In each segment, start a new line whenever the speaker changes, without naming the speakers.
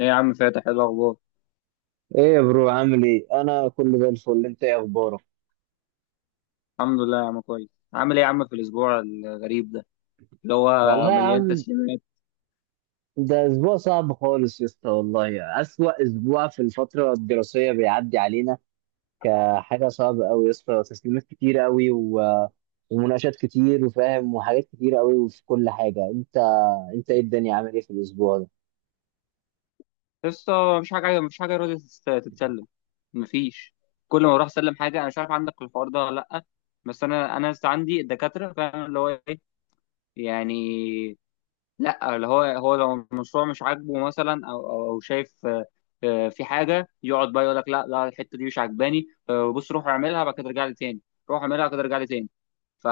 ايه يا عم فاتح؟ ايه الاخبار؟
يا برو عامل ايه؟ انا كله زي الفل، انت ايه اخبارك؟
الحمد لله يا عم، كويس. عامل ايه يا عم في الاسبوع الغريب ده اللي هو
والله يا
مليان
عم
تسليمات؟
ده اسبوع صعب خالص يا اسطى، والله اسوأ اسبوع في الفتره الدراسيه بيعدي علينا، كحاجه صعبه قوي يا اسطى. تسليمات كتير قوي و... ومناقشات كتير وفاهم، وحاجات كتير قوي في كل حاجه. انت ايه الدنيا؟ عامل ايه في الاسبوع ده؟
لسه مفيش حاجه راضيه تتسلم. مفيش. كل ما اروح اسلم حاجه، انا مش عارف عندك الحوار ده ولا لا، بس انا لسه عندي الدكاتره، فاهم اللي هو ايه؟ يعني لا، اللي هو لو المشروع مش عاجبه مثلا او او أو شايف، في حاجه، يقعد بقى يقول لك لا لا، الحته دي مش عاجباني، بص، روح اعملها بعد كده ارجع لي تاني. روح اعملها بعد كده ارجع لي تاني ف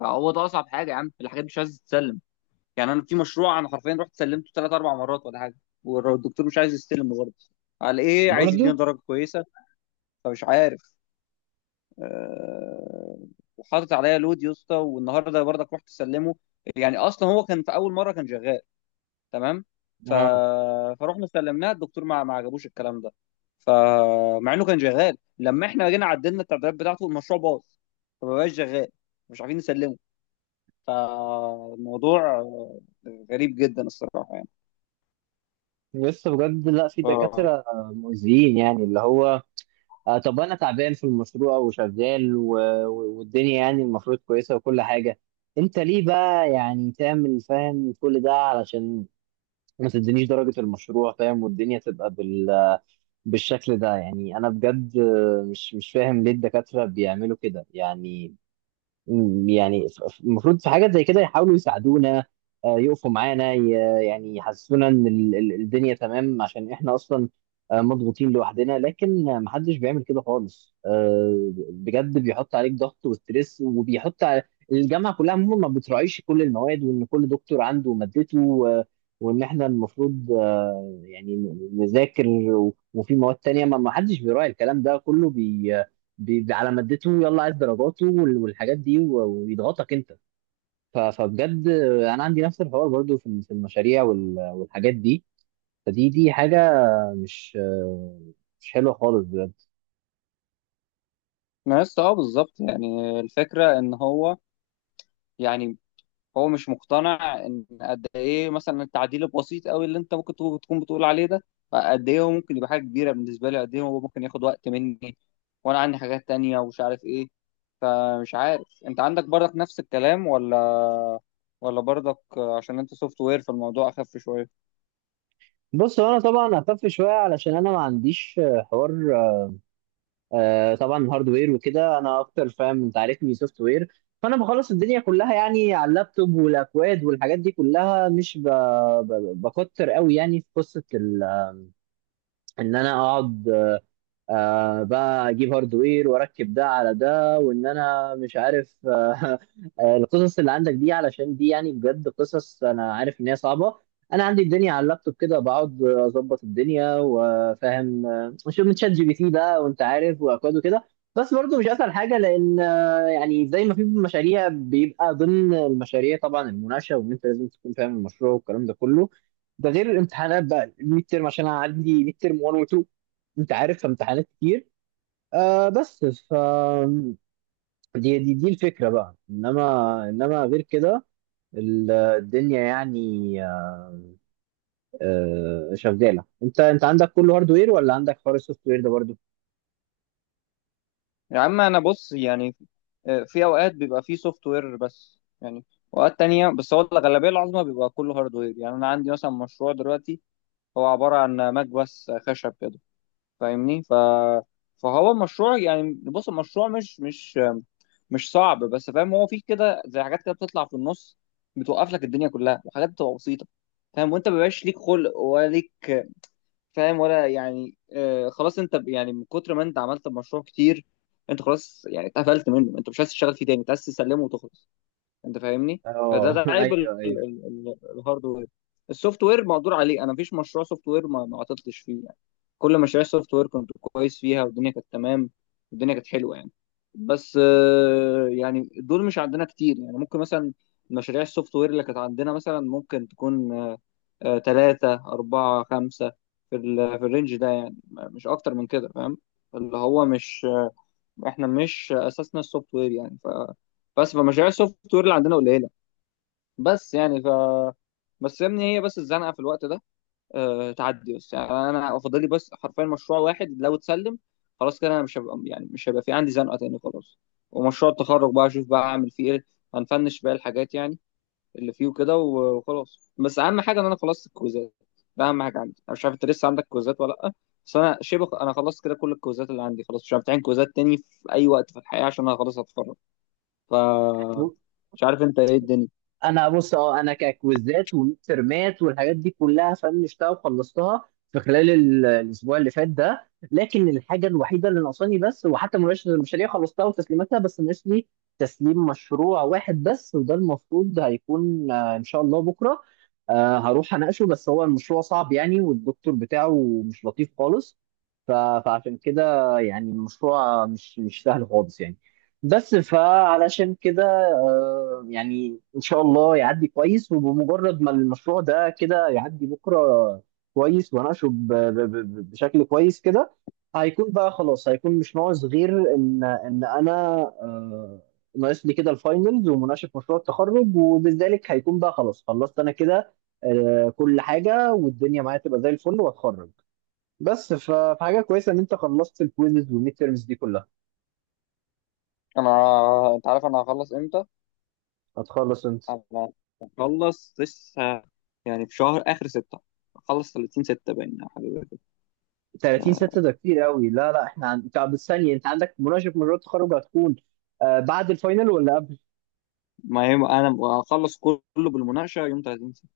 فهو ده اصعب حاجه يا عم، الحاجات دي مش عايز تتسلم. يعني انا في مشروع، انا حرفيا رحت سلمته ثلاث اربع مرات ولا حاجه، والدكتور مش عايز يستلم برضه. على ايه؟ عايز يدينا
برضو.
درجه كويسه؟ فمش عارف. أه... وحاطط عليا لود يا اسطى، والنهارده برضك رحت سلمه. يعني اصلا هو كان في اول مره كان شغال، تمام؟ ف...
اه
فروحنا سلمناه، الدكتور ما عجبوش الكلام ده. فمع انه كان شغال، لما احنا جينا عدلنا التعديلات بتاعته المشروع باظ، فما بقاش شغال، مش عارفين نسلمه. فالموضوع غريب جدا الصراحة يعني.
لسه بجد، لا في
اه،
دكاتره مؤذيين يعني، اللي هو آه طب انا تعبان في المشروع وشغال والدنيا يعني المفروض كويسه وكل حاجه، انت ليه بقى يعني تعمل فاهم كل ده علشان ما تدينيش درجه المشروع، فاهم؟ والدنيا تبقى بالشكل ده. يعني انا بجد مش فاهم ليه الدكاتره بيعملوا كده يعني. المفروض في حاجات زي كده يحاولوا يساعدونا، يقفوا معانا يعني يحسسونا ان الدنيا تمام، عشان احنا اصلا مضغوطين لوحدنا، لكن محدش بيعمل كده خالص بجد، بيحط عليك ضغط وستريس، وبيحط على الجامعه كلها عموما. ما بتراعيش كل المواد، وان كل دكتور عنده مادته وان احنا المفروض يعني نذاكر، وفي مواد تانية ما حدش بيراعي الكلام ده كله على مادته، يلا عايز درجاته والحاجات دي، ويضغطك انت. فبجد انا عندي نفس الحوار برضو في المشاريع والحاجات دي. فدي حاجه مش حلوه خالص بجد.
ما لسه. اه، بالظبط. يعني الفكرة ان هو، يعني هو مش مقتنع ان قد ايه مثلا التعديل البسيط قوي اللي انت ممكن تكون بتقول عليه ده، قد ايه هو ممكن يبقى حاجة كبيرة بالنسبة لي، قد ايه هو ممكن ياخد وقت مني وانا عندي حاجات تانية ومش عارف ايه. فمش عارف انت عندك برضك نفس الكلام ولا، ولا برضك عشان انت سوفت وير فالموضوع اخف شوية؟
بص هو انا طبعا هخف شويه علشان انا ما عنديش حوار، طبعا هاردوير وكده انا اكتر، فاهم؟ انت عارفني سوفت وير، فانا بخلص الدنيا كلها يعني على اللابتوب والاكواد والحاجات دي كلها، مش بكتر قوي يعني في قصه ان انا اقعد آه بقى اجيب هاردوير واركب ده على ده، وان انا مش عارف آه القصص اللي عندك دي، علشان دي يعني بجد قصص انا عارف ان هي صعبه. انا عندي الدنيا على اللابتوب كده، بقعد اظبط الدنيا وفاهم، شوف من شات جي بي تي بقى، وانت عارف، واكواد وكده. بس برضه مش اسهل حاجه، لان يعني زي ما في مشاريع بيبقى ضمن المشاريع طبعا المناقشه، وان انت لازم تكون فاهم المشروع والكلام ده كله. ده غير الامتحانات بقى، الميد ترم، عشان انا عندي ميد ترم 1 و 2، انت عارف، امتحانات كتير. آه بس ف دي الفكره بقى، انما انما غير كده الدنيا يعني آه شغاله. انت عندك كله هاردوير، ولا عندك حوار السوفت وير ده برضو؟
يا عم انا بص، يعني في اوقات بيبقى فيه سوفت وير، بس يعني اوقات تانية، بس هو الغالبيه العظمى بيبقى كله هاردوير. يعني انا عندي مثلا مشروع دلوقتي هو عباره عن ماك بس خشب كده، فاهمني؟ فهو المشروع، يعني بص، المشروع مش صعب، بس فاهم هو فيه كده زي حاجات كده بتطلع في النص بتوقف لك الدنيا كلها، وحاجات بتبقى بسيطه. فاهم؟ وانت مبيبقاش ليك خلق ولا ليك فاهم ولا يعني، آه خلاص، انت يعني من كتر ما انت عملت مشروع كتير انت خلاص يعني اتقفلت منه، انت مش عايز تشتغل فيه تاني، انت عايز تسلمه وتخلص. انت فاهمني؟
اه
فده عيب
ايوه ايوه
الهاردوير. السوفت وير مقدور عليه، انا مفيش مشروع سوفت وير ما عطلتش فيه يعني. كل مشاريع السوفت وير كنت كويس فيها والدنيا كانت تمام، والدنيا كانت حلوه يعني. بس يعني دول مش عندنا كتير يعني، ممكن مثلا مشاريع السوفت وير اللي كانت عندنا مثلا ممكن تكون، تلاتة أربعة خمسة، في الرينج ده يعني، مش أكتر من كده، فاهم؟ اللي هو مش، إحنا مش أساسنا السوفت وير يعني. بس فمشاريع السوفت وير اللي عندنا قليلة. بس يعني ف بس يا ابني، هي بس الزنقة في الوقت ده تعدي، بس يعني أنا أفضل لي بس حرفيا مشروع واحد لو اتسلم خلاص كده أنا مش هبقى، يعني مش هيبقى في عندي زنقة تاني خلاص. ومشروع التخرج بقى أشوف بقى أعمل فيه إيه، هنفنش بقى الحاجات يعني اللي فيه وكده وخلاص. بس اهم حاجه ان انا خلصت الكويزات، ده اهم حاجه عندي. انا مش عارف انت لسه عندك كويزات ولا لا، بس انا شبه انا خلصت كده كل الكويزات اللي عندي خلاص، مش عارف امتحن كويزات تاني في اي وقت في الحياه عشان انا خلاص هتخرج. ف مش عارف انت ايه الدنيا.
انا بص اه انا ككويزات وميدترمات والحاجات دي كلها فنشتها وخلصتها في خلال ال- الاسبوع اللي فات ده، لكن الحاجه الوحيده اللي ناقصاني، بس وحتى مناقشه المشاريع خلصتها وتسليماتها، بس ناقص لي تسليم مشروع واحد بس، وده المفروض هيكون ان شاء الله بكره. هروح اناقشه، بس هو المشروع صعب يعني والدكتور بتاعه مش لطيف خالص، ف- فعشان كده يعني المشروع مش سهل خالص يعني. بس فعلشان كده يعني ان شاء الله يعدي كويس، وبمجرد ما المشروع ده كده يعدي بكره كويس واناقشه بشكل كويس كده، هيكون بقى خلاص، هيكون مش ناقص غير ان انا آه، ناقص لي كده الفاينلز ومناقشه مشروع التخرج، وبذلك هيكون بقى خلاص خلصت انا كده كل حاجه، والدنيا معايا تبقى زي الفل واتخرج. بس فحاجه كويسه ان انت خلصت الكويزز والميد تيرمز دي كلها.
انا، انت عارف انا هخلص امتى؟
هتخلص انت
انا هخلص لسه يعني في شهر اخر ستة، هخلص 30 6 باين يا حبيبي.
30/6؟ ده كتير قوي، لا لا احنا عن... طب الثانيه، انت عندك مناقشه مشروع التخرج هتكون بعد الفاينل ولا قبل؟
ما يوم انا هخلص كله بالمناقشه يوم 30 6.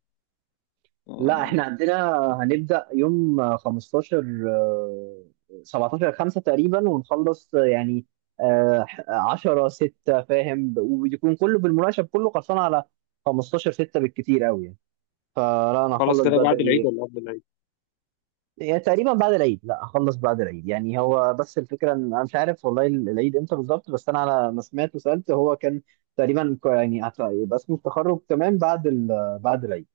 لا احنا
أه،
عندنا هنبدا يوم 15، 17/5 تقريبا، ونخلص يعني 10/6، فاهم؟ ويكون كله بالمناقشه، كله خلصان على 15/6 بالكتير قوي يعني. فلا انا
خلص
هخلص
كده بعد العيد
بدري،
ولا قبل العيد؟
يعني تقريبا بعد العيد. لا اخلص بعد العيد، يعني هو بس الفكره ان انا مش عارف والله العيد امتى بالظبط، بس انا على ما سمعت وسالت هو كان تقريبا يعني يبقى اسمه التخرج تمام بعد بعد العيد.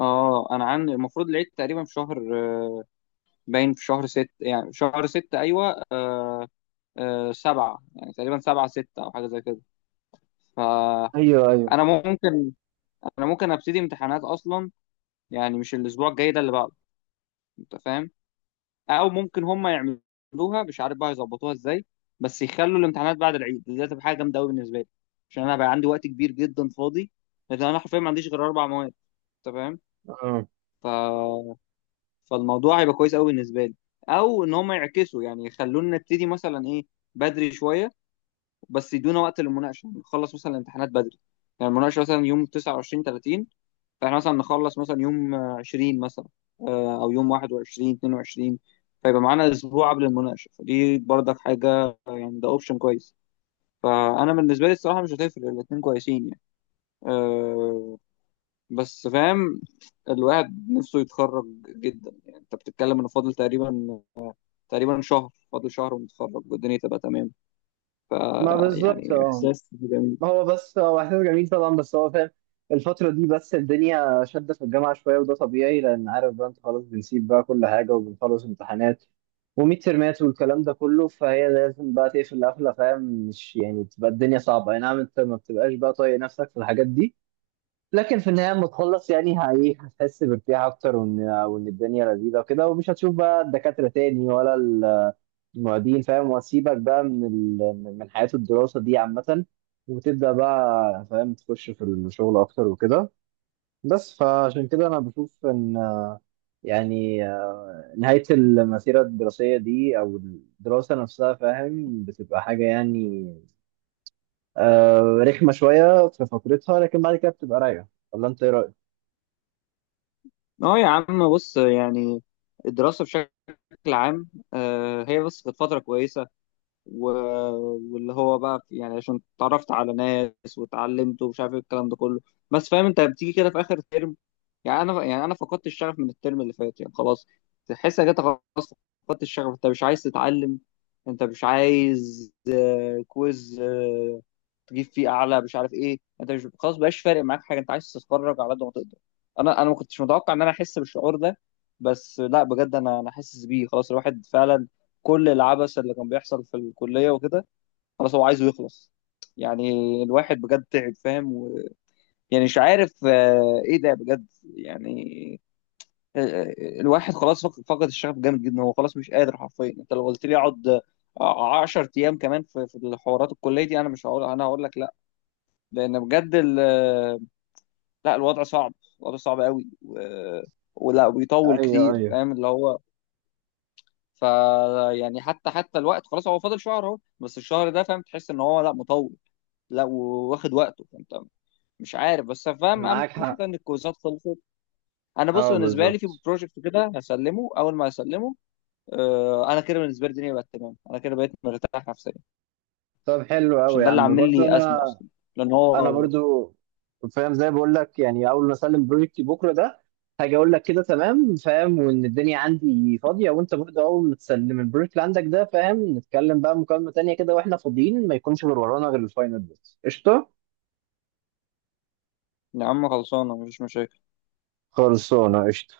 اه انا عندي المفروض العيد تقريبا في شهر، آه، باين في شهر ست، يعني في شهر ستة، ايوه، آه، آه سبعة، يعني تقريبا سبعة ستة او حاجة زي كده.
ايوه ايوه
فانا ممكن، انا ممكن ابتدي امتحانات اصلا، يعني مش الاسبوع الجاي، ده اللي بعده. انت فاهم؟ او ممكن هم يعملوها، مش عارف بقى يظبطوها ازاي، بس يخلوا الامتحانات بعد العيد. دي هتبقى حاجة جامدة قوي بالنسبة لي، عشان انا بقى عندي وقت كبير جدا فاضي، لان انا حرفيا ما عنديش غير 4 مواد. انت
آه.
فاهم؟ فالموضوع هيبقى كويس قوي بالنسبه لي. او ان هم يعكسوا، يعني يخلونا نبتدي مثلا ايه، بدري شويه، بس يدونا وقت للمناقشه. يعني نخلص مثلا الامتحانات بدري، يعني المناقشه مثلا يوم 29 30، فاحنا مثلا نخلص مثلا يوم 20 مثلا، او يوم 21 22. فيبقى معانا اسبوع قبل المناقشه، فدي برضك حاجه يعني، ده اوبشن كويس. فانا بالنسبه لي الصراحه مش هتفرق، الاتنين كويسين يعني. أه، بس فاهم الواحد نفسه يتخرج جدا. يعني انت بتتكلم انه فاضل تقريبا، تقريبا شهر، فاضل شهر ونتخرج والدنيا تبقى تمام.
ما بالظبط
يعني
اه
احساس جميل.
ما هو بس هو احساس جميل طبعا بس هو فاهم الفترة دي بس الدنيا شدة في الجامعة شوية وده طبيعي لأن عارف بقى أنت خلاص بنسيب بقى كل حاجة وبنخلص امتحانات وميد ترمات والكلام ده كله فهي لازم بقى تقفل قفلة فاهم مش يعني بتبقى الدنيا صعبة أي نعم أنت ما بتبقاش بقى طايق نفسك في الحاجات دي لكن في النهاية لما تخلص يعني هي- هتحس بارتياح أكتر، وإن الدنيا لذيذة وكده، ومش هتشوف بقى الدكاترة تاني ولا معيدين، فاهم؟ واسيبك بقى من من حياة الدراسة دي عامة، وتبدأ بقى فاهم تخش في الشغل أكتر وكده. بس فعشان كده أنا بشوف إن يعني نهاية المسيرة الدراسية دي أو الدراسة نفسها، فاهم، بتبقى حاجة يعني رخمة شوية في فترتها، لكن بعد كده بتبقى رايقة. ولا أنت إيه رأيك؟
اه يا عم بص، يعني الدراسة بشكل عام، هي بس كانت فترة كويسة و- واللي هو بقى يعني عشان اتعرفت على ناس واتعلمت ومش عارف ايه الكلام ده كله. بس فاهم انت بتيجي كده في اخر ترم، يعني انا، يعني انا فقدت الشغف من الترم اللي فات، يعني خلاص، تحس انك انت خلاص فقدت الشغف، انت مش عايز تتعلم، انت مش عايز كويز تجيب فيه اعلى، مش عارف ايه. انت مش، خلاص بقاش فارق معاك حاجه، انت عايز تتفرج على قد ما تقدر. انا ما كنتش متوقع ان انا احس بالشعور ده، بس لا بجد، انا حاسس بيه خلاص، الواحد فعلا كل العبث اللي كان بيحصل في الكليه وكده خلاص هو عايزه يخلص. يعني الواحد بجد تعب، فاهم، يعني مش عارف ايه ده بجد. يعني، آه، الواحد خلاص فقد الشغف جامد جدا، هو خلاص مش قادر حرفيا. انت لو قلت لي اقعد 10 ايام كمان في الحوارات الكليه دي، انا مش هقول، انا هقول لك. لان بجد لا، الوضع صعب، الوضع صعب قوي ولا بيطول
أيوه
كتير،
أيوه
فاهم اللي هو. ف يعني حتى الوقت خلاص هو فاضل شهر اهو، بس الشهر ده فاهم تحس ان هو لا، مطول، لا، واخد وقته. فانت مش عارف، بس فاهم اهم
معاك حق.
حاجه ان الكويزات خلصت. انا بص
أه
بالنسبه لي في
بالظبط.
بروجكت كده هسلمه، اول ما هسلمه، انا كده بالنسبه لي الدنيا بقت تمام، انا كده بقيت مرتاح نفسيا،
طب حلو
عشان
أوي يا
ده اللي
عم.
عامل
وبرضه
لي ازمه
أنا،
اصلا، لان
انا
هو،
برضو فاهم زي ما بقول لك، يعني اول ما اسلم بروجكتي بكره ده هاجي اقول لك كده تمام، فاهم، وان الدنيا عندي فاضيه، وانت برضو اول ما تسلم البروجكت اللي عندك ده، فاهم، نتكلم بقى مكالمه تانيه كده واحنا فاضيين، ما يكونش غير ورانا غير الفاينل بس، قشطه؟
يا عم خلصانه مفيش مشاكل.
خلصانه قشطه.